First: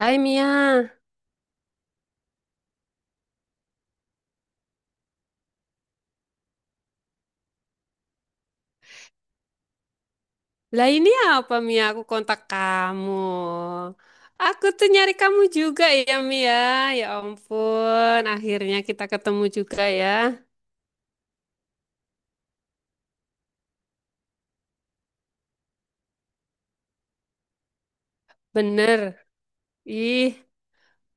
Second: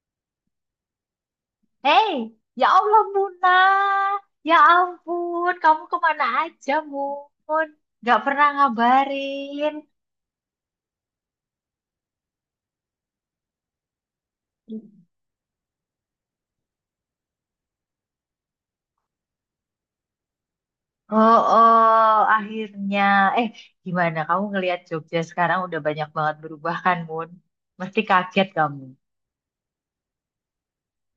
Hai Mia, Hei, ya Allah Muna, ya ampun, kamu kemana aja Mun? Gak pernah ngabarin. lah ini apa Mia? Aku kontak kamu. Aku tuh nyari kamu juga ya Mia. Ya ampun, akhirnya kita ketemu juga ya. Oh, oh, akhirnya. Eh, gimana kamu ngelihat Jogja sekarang udah banyak banget berubah kan Mun? Mesti kaget kamu. Bener. Ih,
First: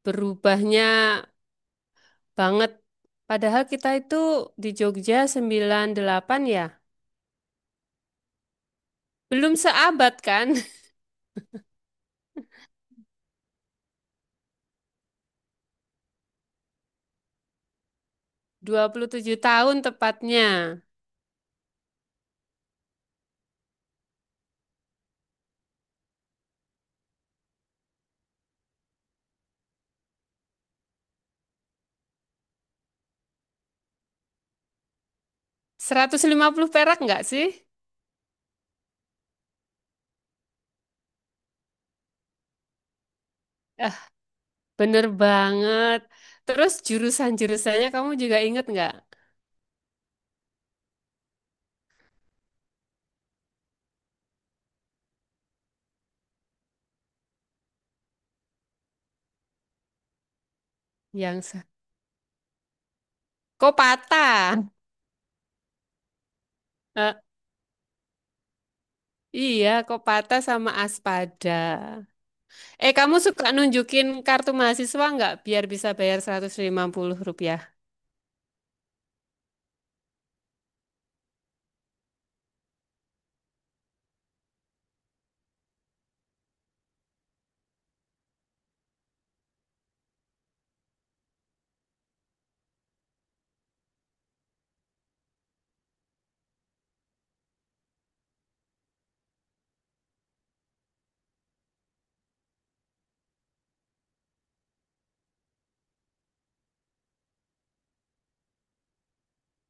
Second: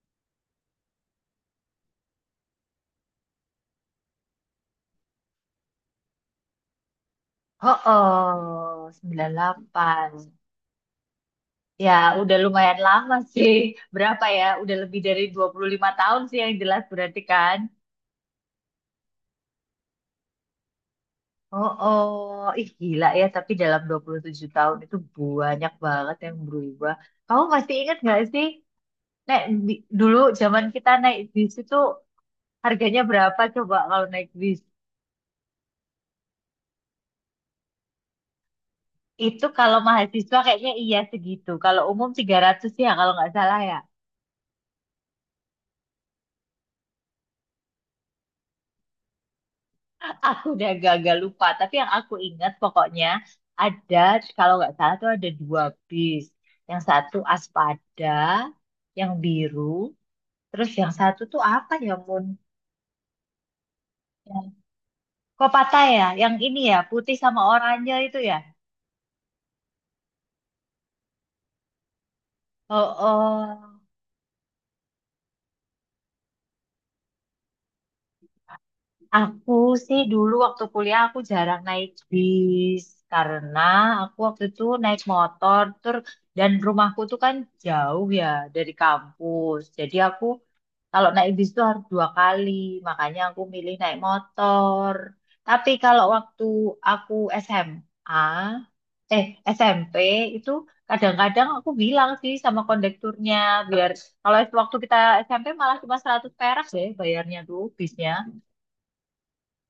berubahnya banget. Padahal kita itu di Jogja 98 ya. Oh, oh, sembilan Belum delapan. seabad kan? Ya, udah lumayan lama sih. Berapa ya? Udah lebih dari 25 tahun sih yang jelas berarti kan? 27 tahun tepatnya. Oh, oh, ih gila ya, tapi dalam 27 tahun itu banyak banget yang berubah. Kamu masih ingat nggak sih, dulu zaman kita naik bis itu harganya berapa coba kalau naik bis? Seratus lima puluh perak nggak sih? Itu kalau mahasiswa kayaknya iya segitu. Kalau umum 300 ya kalau nggak salah ya. Ah, bener banget. Terus jurusan-jurusannya kamu juga inget nggak? Aku udah gagal lupa, tapi yang aku ingat pokoknya ada, kalau nggak salah tuh ada dua bis. Yang satu Aspada, yang biru, terus yang satu Yang tuh sa- apa ya, Mun? Kok patah? Kok patah ya? Yang ini ya, Eh, putih sama oranye itu ya. iya, kok patah sama Aspada. Eh, Oh, kamu suka oh. nunjukin kartu mahasiswa nggak biar bisa bayar 150 rupiah? Aku sih dulu waktu kuliah aku jarang naik bis karena aku waktu itu naik motor tur dan rumahku tuh kan jauh ya dari kampus. Jadi aku, kalau naik bis itu harus dua kali, makanya aku milih naik motor. Tapi kalau waktu aku SMA, eh SMP itu kadang-kadang aku bilang sih sama kondekturnya biar kalau waktu kita SMP malah cuma 100 perak deh bayarnya tuh bisnya.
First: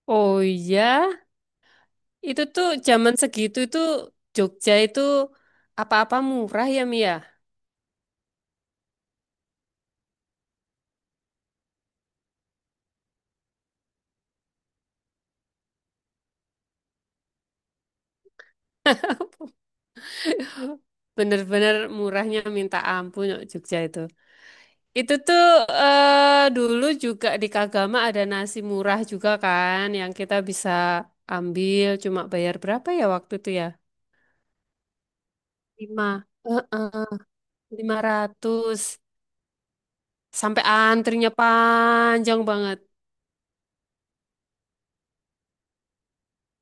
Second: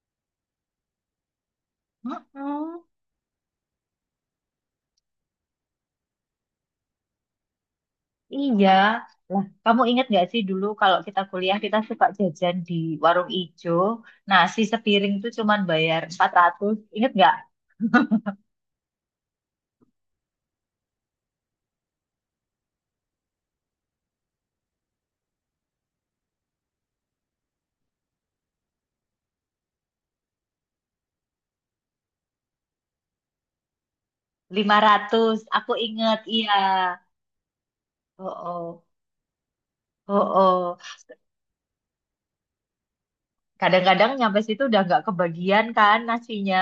Oh iya, itu tuh Mm-mm, zaman segitu tuh Jogja itu apa-apa murah ya Mia. iya. Lah, kamu ingat nggak sih dulu kalau kita kuliah kita suka jajan di warung ijo. Nasi sepiring tuh cuman bayar 400. Ingat nggak? Bener-bener murahnya minta ampun Jogja itu. Itu tuh Dulu juga di Kagama ada nasi murah juga kan yang kita bisa ambil cuma bayar berapa ya waktu itu ya? 500 aku Lima, inget, iya. Heeh, lima Oh, ratus. oh, oh, Sampai oh. antrinya panjang banget. Kadang-kadang nyampe situ udah nggak kebagian kan nasinya.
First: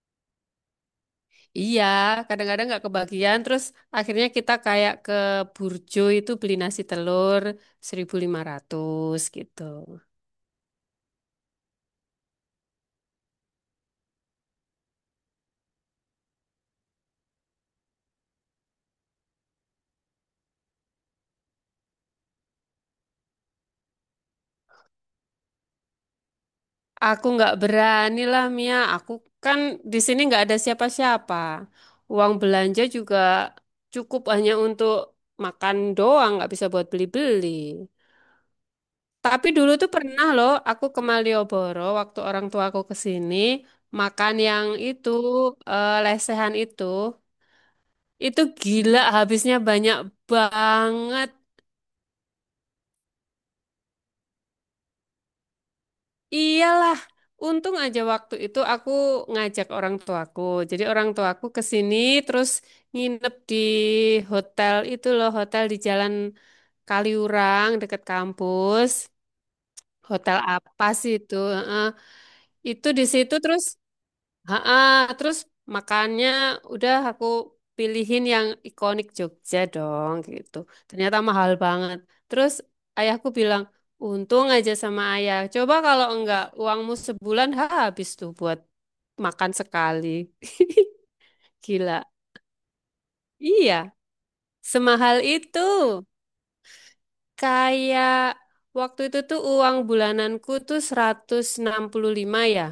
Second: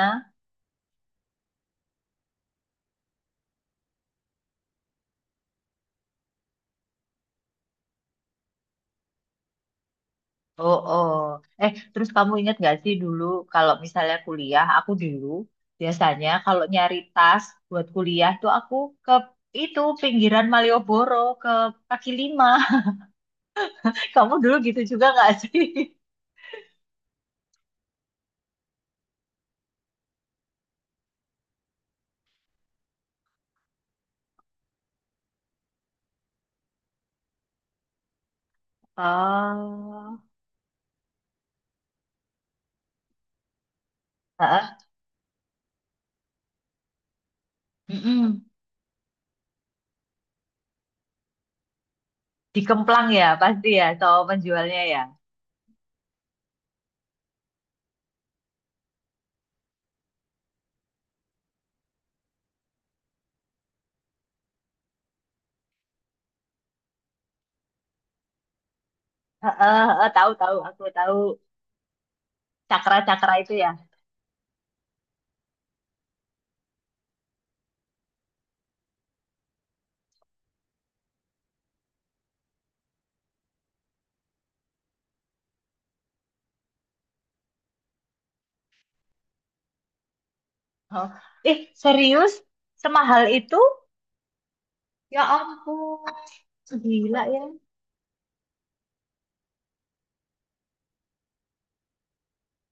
Iya, kadang-kadang nggak kebagian. Terus akhirnya kita kayak ke Burjo itu beli nasi telur 1.500 gitu. Oh, oh. Eh, terus kamu inget nggak sih dulu kalau misalnya kuliah, aku dulu biasanya kalau nyari tas buat kuliah tuh aku ke itu pinggiran Malioboro ke kaki lima. Kamu dulu gitu juga nggak sih? Aku nggak berani lah Mia. Aku kan di sini nggak ada siapa-siapa. Uang belanja juga cukup hanya untuk makan doang, nggak bisa buat beli-beli. Tapi dulu tuh Oh, pernah loh aku ke Malioboro waktu orang tua aku ke sini makan yang heeh. Lesehan itu. Mm-mm. Itu gila habisnya banyak banget. Di Kemplang ya pasti ya, so penjualnya ya. Iyalah, untung aja waktu itu aku ngajak orang tuaku. Jadi orang tuaku ke sini terus nginep di hotel itu loh, hotel di Jalan Kaliurang dekat kampus. Heeh, heeh, tahu Hotel tahu aku apa sih tahu. itu? Heeh. Itu di Cakra-cakra situ itu terus ya. Ha-ah, terus makannya udah aku pilihin yang ikonik Jogja dong gitu. Ternyata mahal banget. Terus ayahku bilang, untung aja sama ayah. Coba kalau enggak uangmu sebulan ha, habis tuh buat makan sekali. Oh. Eh, Gila. serius? Semahal itu? Iya, semahal Ya itu. ampun, gila ya. Kayak waktu itu tuh uang bulananku tuh 165 ya.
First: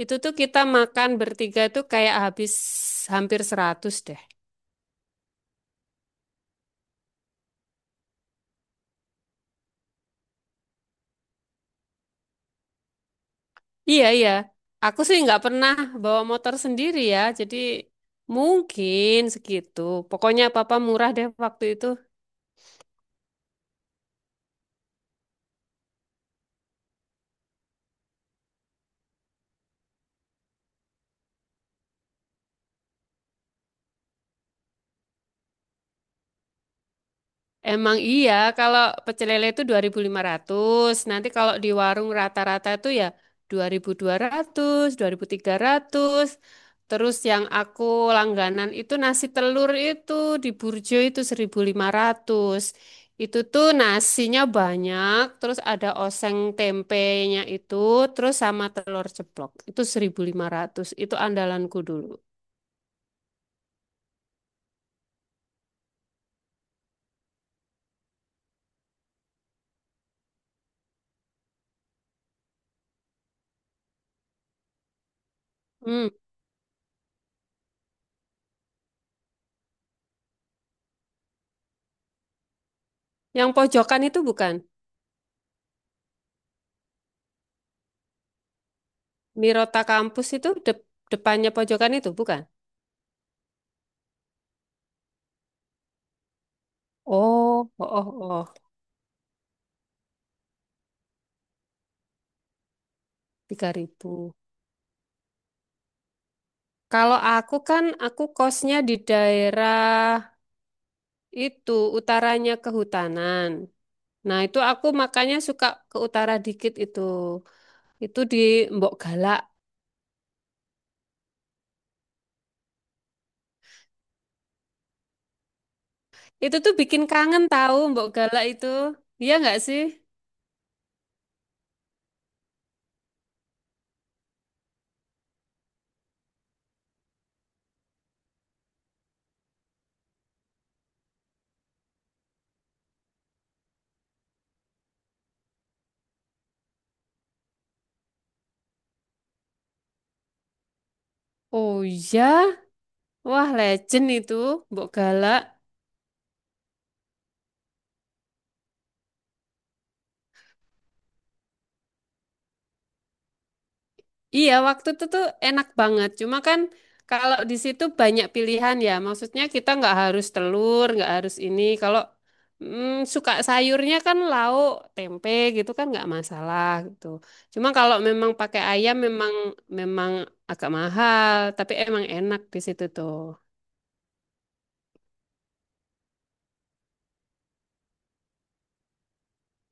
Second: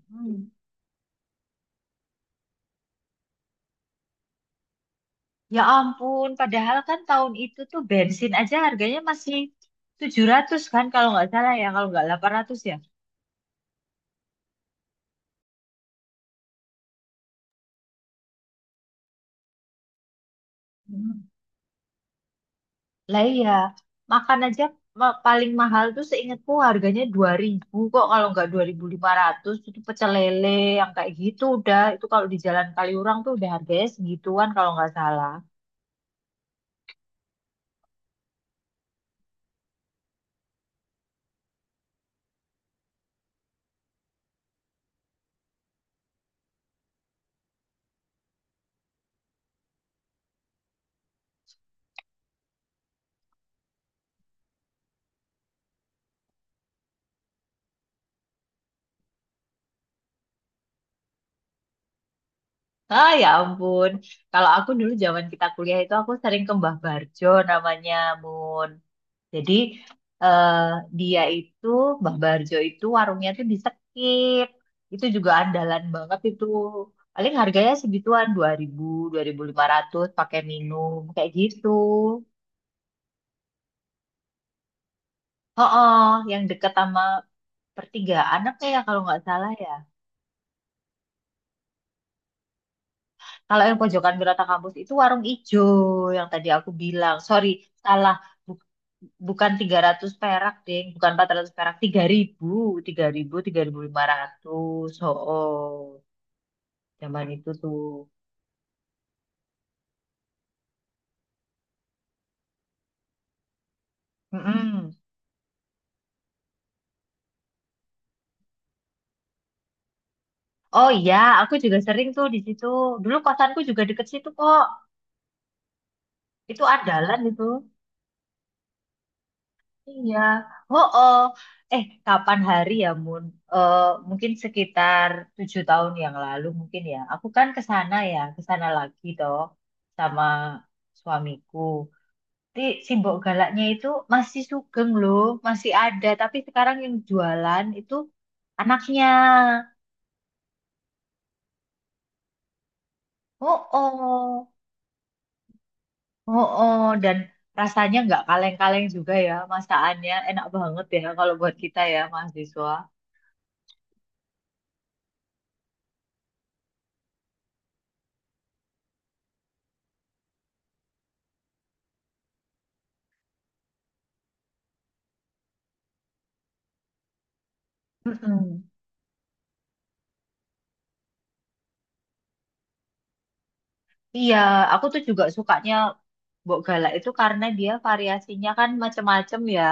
Itu tuh Hmm. kita makan bertiga tuh kayak habis hampir 100 deh. Ya ampun, padahal kan tahun itu tuh bensin aja harganya masih 700 kan kalau nggak salah ya, kalau nggak 800 ya. Iya, iya. Aku sih nggak pernah bawa motor sendiri ya. Jadi mungkin segitu. Pokoknya papa murah deh Hmm. waktu itu. Lah iya, makan aja paling mahal tuh seingatku harganya 2.000 kok kalau nggak 2.500 itu pecel lele yang kayak gitu udah. Itu kalau di Jalan Kaliurang tuh udah harganya segituan kalau nggak salah. Emang iya, kalau pecel lele itu 2.500, nanti kalau di warung rata-rata itu ya 2.200, 2.300. Terus yang aku langganan itu nasi telur itu di Burjo itu 1.500. Itu tuh nasinya banyak, terus ada oseng tempenya itu, terus sama telur ceplok. Itu 1.500, itu andalanku dulu. Ah ya ampun. Kalau aku dulu zaman kita kuliah itu aku sering ke Mbah Barjo namanya Mun. Jadi eh, dia itu Mbah Barjo itu warungnya tuh di Sekip. Itu juga andalan Hmm. banget itu. Paling harganya segituan 2.000, 2.500 pakai minum kayak gitu. Yang pojokan itu bukan? Oh, yang deket sama pertigaan apa ya kalau nggak salah ya. Mirota kampus itu depannya pojokan itu, bukan? Kalau yang pojokan Wirata Kampus itu warung ijo yang tadi aku bilang. Sorry, Oh, oh, salah. oh, oh, Bu- Bukan 300 perak, Ding. Bukan 400 perak. Tiga tiga tiga ribu, ribu, tiga ribu lima ribu. ratus. Oh, Kalau zaman itu aku tuh. kan, aku kosnya di daerah itu, utaranya kehutanan. Nah, itu aku Mm-mm. makanya suka ke utara dikit itu. Itu di Mbok Galak. Oh iya, aku juga sering tuh di situ. Dulu kosanku juga deket situ kok. Itu Itu tuh bikin andalan itu. kangen tahu Mbok Galak itu. Iya nggak sih? Iya, oh, oh. Eh, kapan hari ya, Mun? Eh, mungkin sekitar 7 tahun yang lalu mungkin ya. Aku kan ke sana ya, ke sana lagi toh sama suamiku. Tapi si Mbok Galaknya itu masih sugeng loh, masih ada. Tapi sekarang yang jualan itu anaknya. Oh iya. Wah, Oh, legend itu oh, Mbok Galak. oh, oh. Dan rasanya nggak kaleng-kaleng juga ya, masakannya enak banget ya kalau buat kita ya mahasiswa. Iya, waktu itu tuh enak banget. Cuma kan kalau di situ banyak pilihan ya. Maksudnya kita nggak harus telur, nggak harus ini. Suka sayurnya kan lauk, tempe gitu kan nggak masalah gitu. Cuma kalau memang pakai Mm-mm. ayam memang memang agak mahal, tapi emang enak di situ tuh. Iya, aku tuh juga sukanya Mbok Galak itu karena dia variasinya kan macem-macem ya.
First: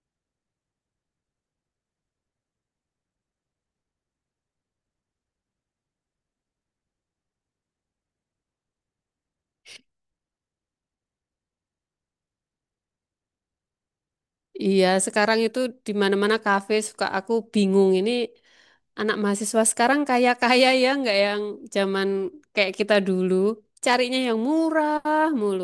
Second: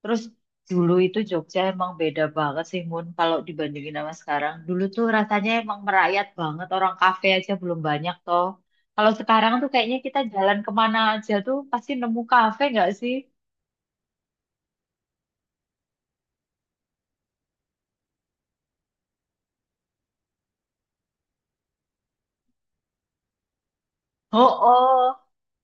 Terus dulu itu Jogja emang beda banget sih Mun kalau dibandingin sama sekarang. Dulu tuh rasanya emang merayat banget, orang kafe aja belum banyak toh. Kalau sekarang tuh kayaknya kita jalan kemana aja tuh pasti nemu kafe nggak sih? Iya, sekarang itu di mana-mana kafe suka aku bingung ini anak mahasiswa sekarang kaya-kaya ya, nggak yang zaman kayak kita dulu, carinya yang Oh, oh. murah mulu.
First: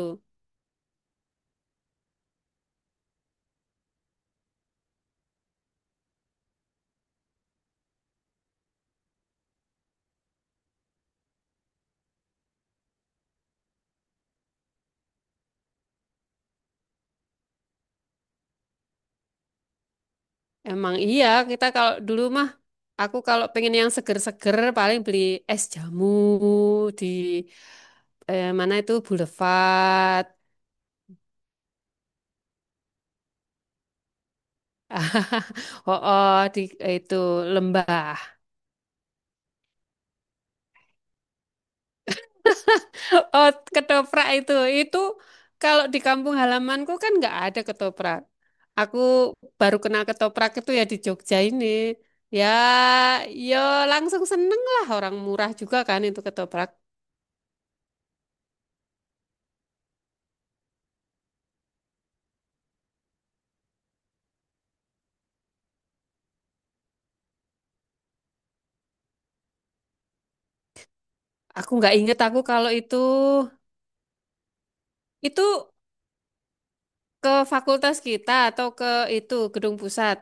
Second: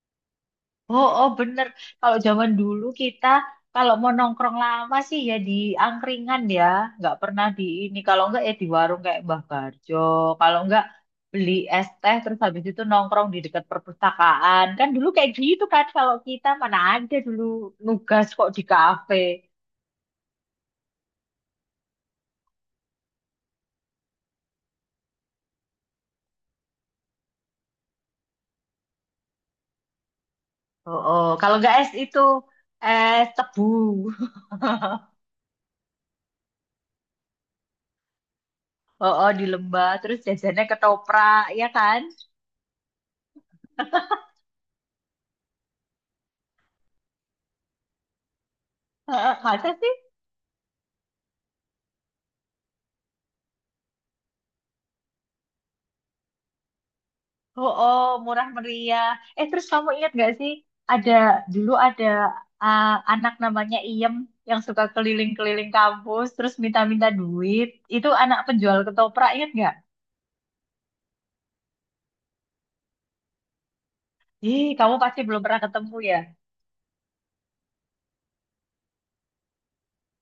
Oh, oh bener. Kalau zaman dulu kita kalau mau nongkrong lama sih ya di angkringan ya, nggak pernah di ini. Kalau nggak ya di warung kayak Mbah Barjo. Kalau nggak beli es teh terus habis itu nongkrong di dekat perpustakaan. Kan dulu kayak gitu kan kalau kita mana ada dulu nugas kok di kafe. Emang iya, kita kalau dulu mah, aku kalau pengen yang seger-seger paling beli es jamu di mana itu Boulevard, Oh, oh. Kalau nggak es itu es tebu. oh, oh di eh, itu lembah. Oh, oh di lembah terus jajannya ketoprak ya kan? Oh, ketoprak itu. Itu kalau di kampung halamanku kan nggak ada ketoprak. Aku Heeh, masa baru sih? kenal ketoprak itu ya di Jogja ini. Ya, Yo langsung seneng lah orang murah juga kan itu ketoprak. Oh, oh, murah meriah. Eh, terus kamu ingat gak sih, ada dulu ada ah, anak namanya Iem yang suka keliling-keliling kampus, terus minta-minta duit. Itu anak penjual ketoprak, ingat gak? Aku nggak inget aku kalau itu Ih, kamu pasti belum pernah itu ketemu ya. ke fakultas kita atau ke itu gedung pusat.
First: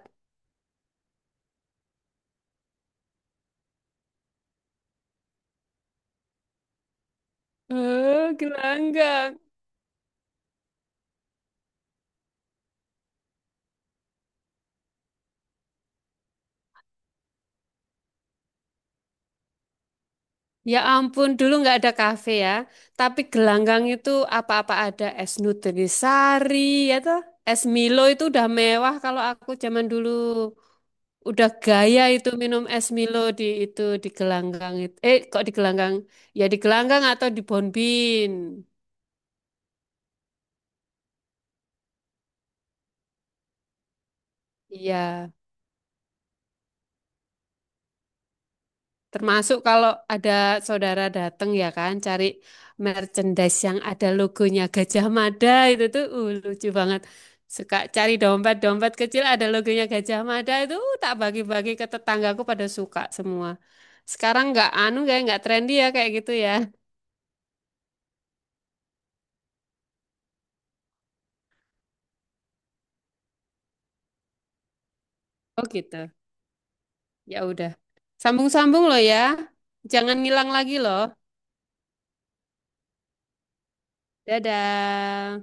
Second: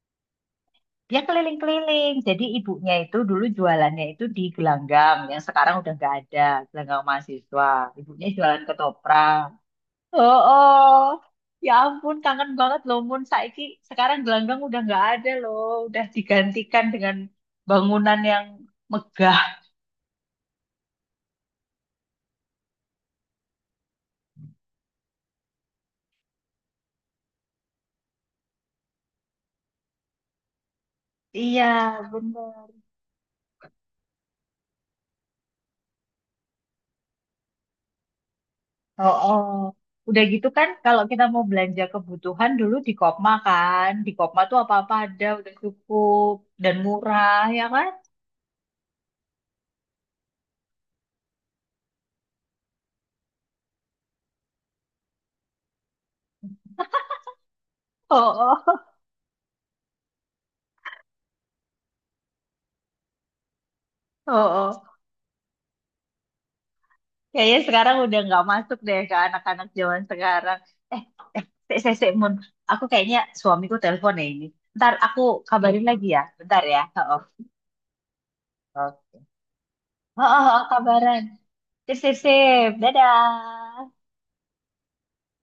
Dia keliling-keliling. Jadi ibunya itu dulu jualannya itu di gelanggang, yang sekarang udah nggak ada, gelanggang mahasiswa. Ibunya Eh, jualan gelanggang. ketoprak. Oh, oh. Ya ampun, kangen banget loh Mun. Saiki sekarang gelanggang udah nggak ada loh. Udah digantikan dengan bangunan yang megah. Ya ampun, dulu nggak ada kafe ya. Tapi gelanggang itu apa-apa ada es nutrisari, ya toh. Es Milo itu udah mewah kalau aku zaman dulu. Udah Iya, gaya itu minum bener. es Milo di itu di gelanggang itu. Eh, kok di gelanggang? Ya di gelanggang atau di Bonbin. Oh, oh. Udah gitu kan kalau kita mau belanja kebutuhan dulu di Kopma kan. Di Kopma tuh apa-apa Iya. ada, udah cukup dan murah, ya kan? Termasuk kalau ada saudara datang ya kan, cari merchandise yang ada logonya Gajah Mada itu tuh lucu banget. Suka cari Oh, oh. dompet-dompet kecil ada logonya Gajah Mada itu tak bagi-bagi ke tetanggaku pada suka semua. Oh, Sekarang nggak oh. anu kayak nggak trendy ya kayak gitu ya. Kayaknya sekarang udah nggak masuk deh ke anak-anak zaman sekarang. Eh, eh, sik, sik, sik, Mun. Aku kayaknya suamiku telepon ya ini. Ntar aku Oh kabarin lagi gitu. ya. Bentar ya. Oh, Ya udah. Sambung-sambung oh, loh ya. Jangan oh, oh, ngilang oh, lagi loh. kabaran. Sip, sip, sip. Dadah. Dadah.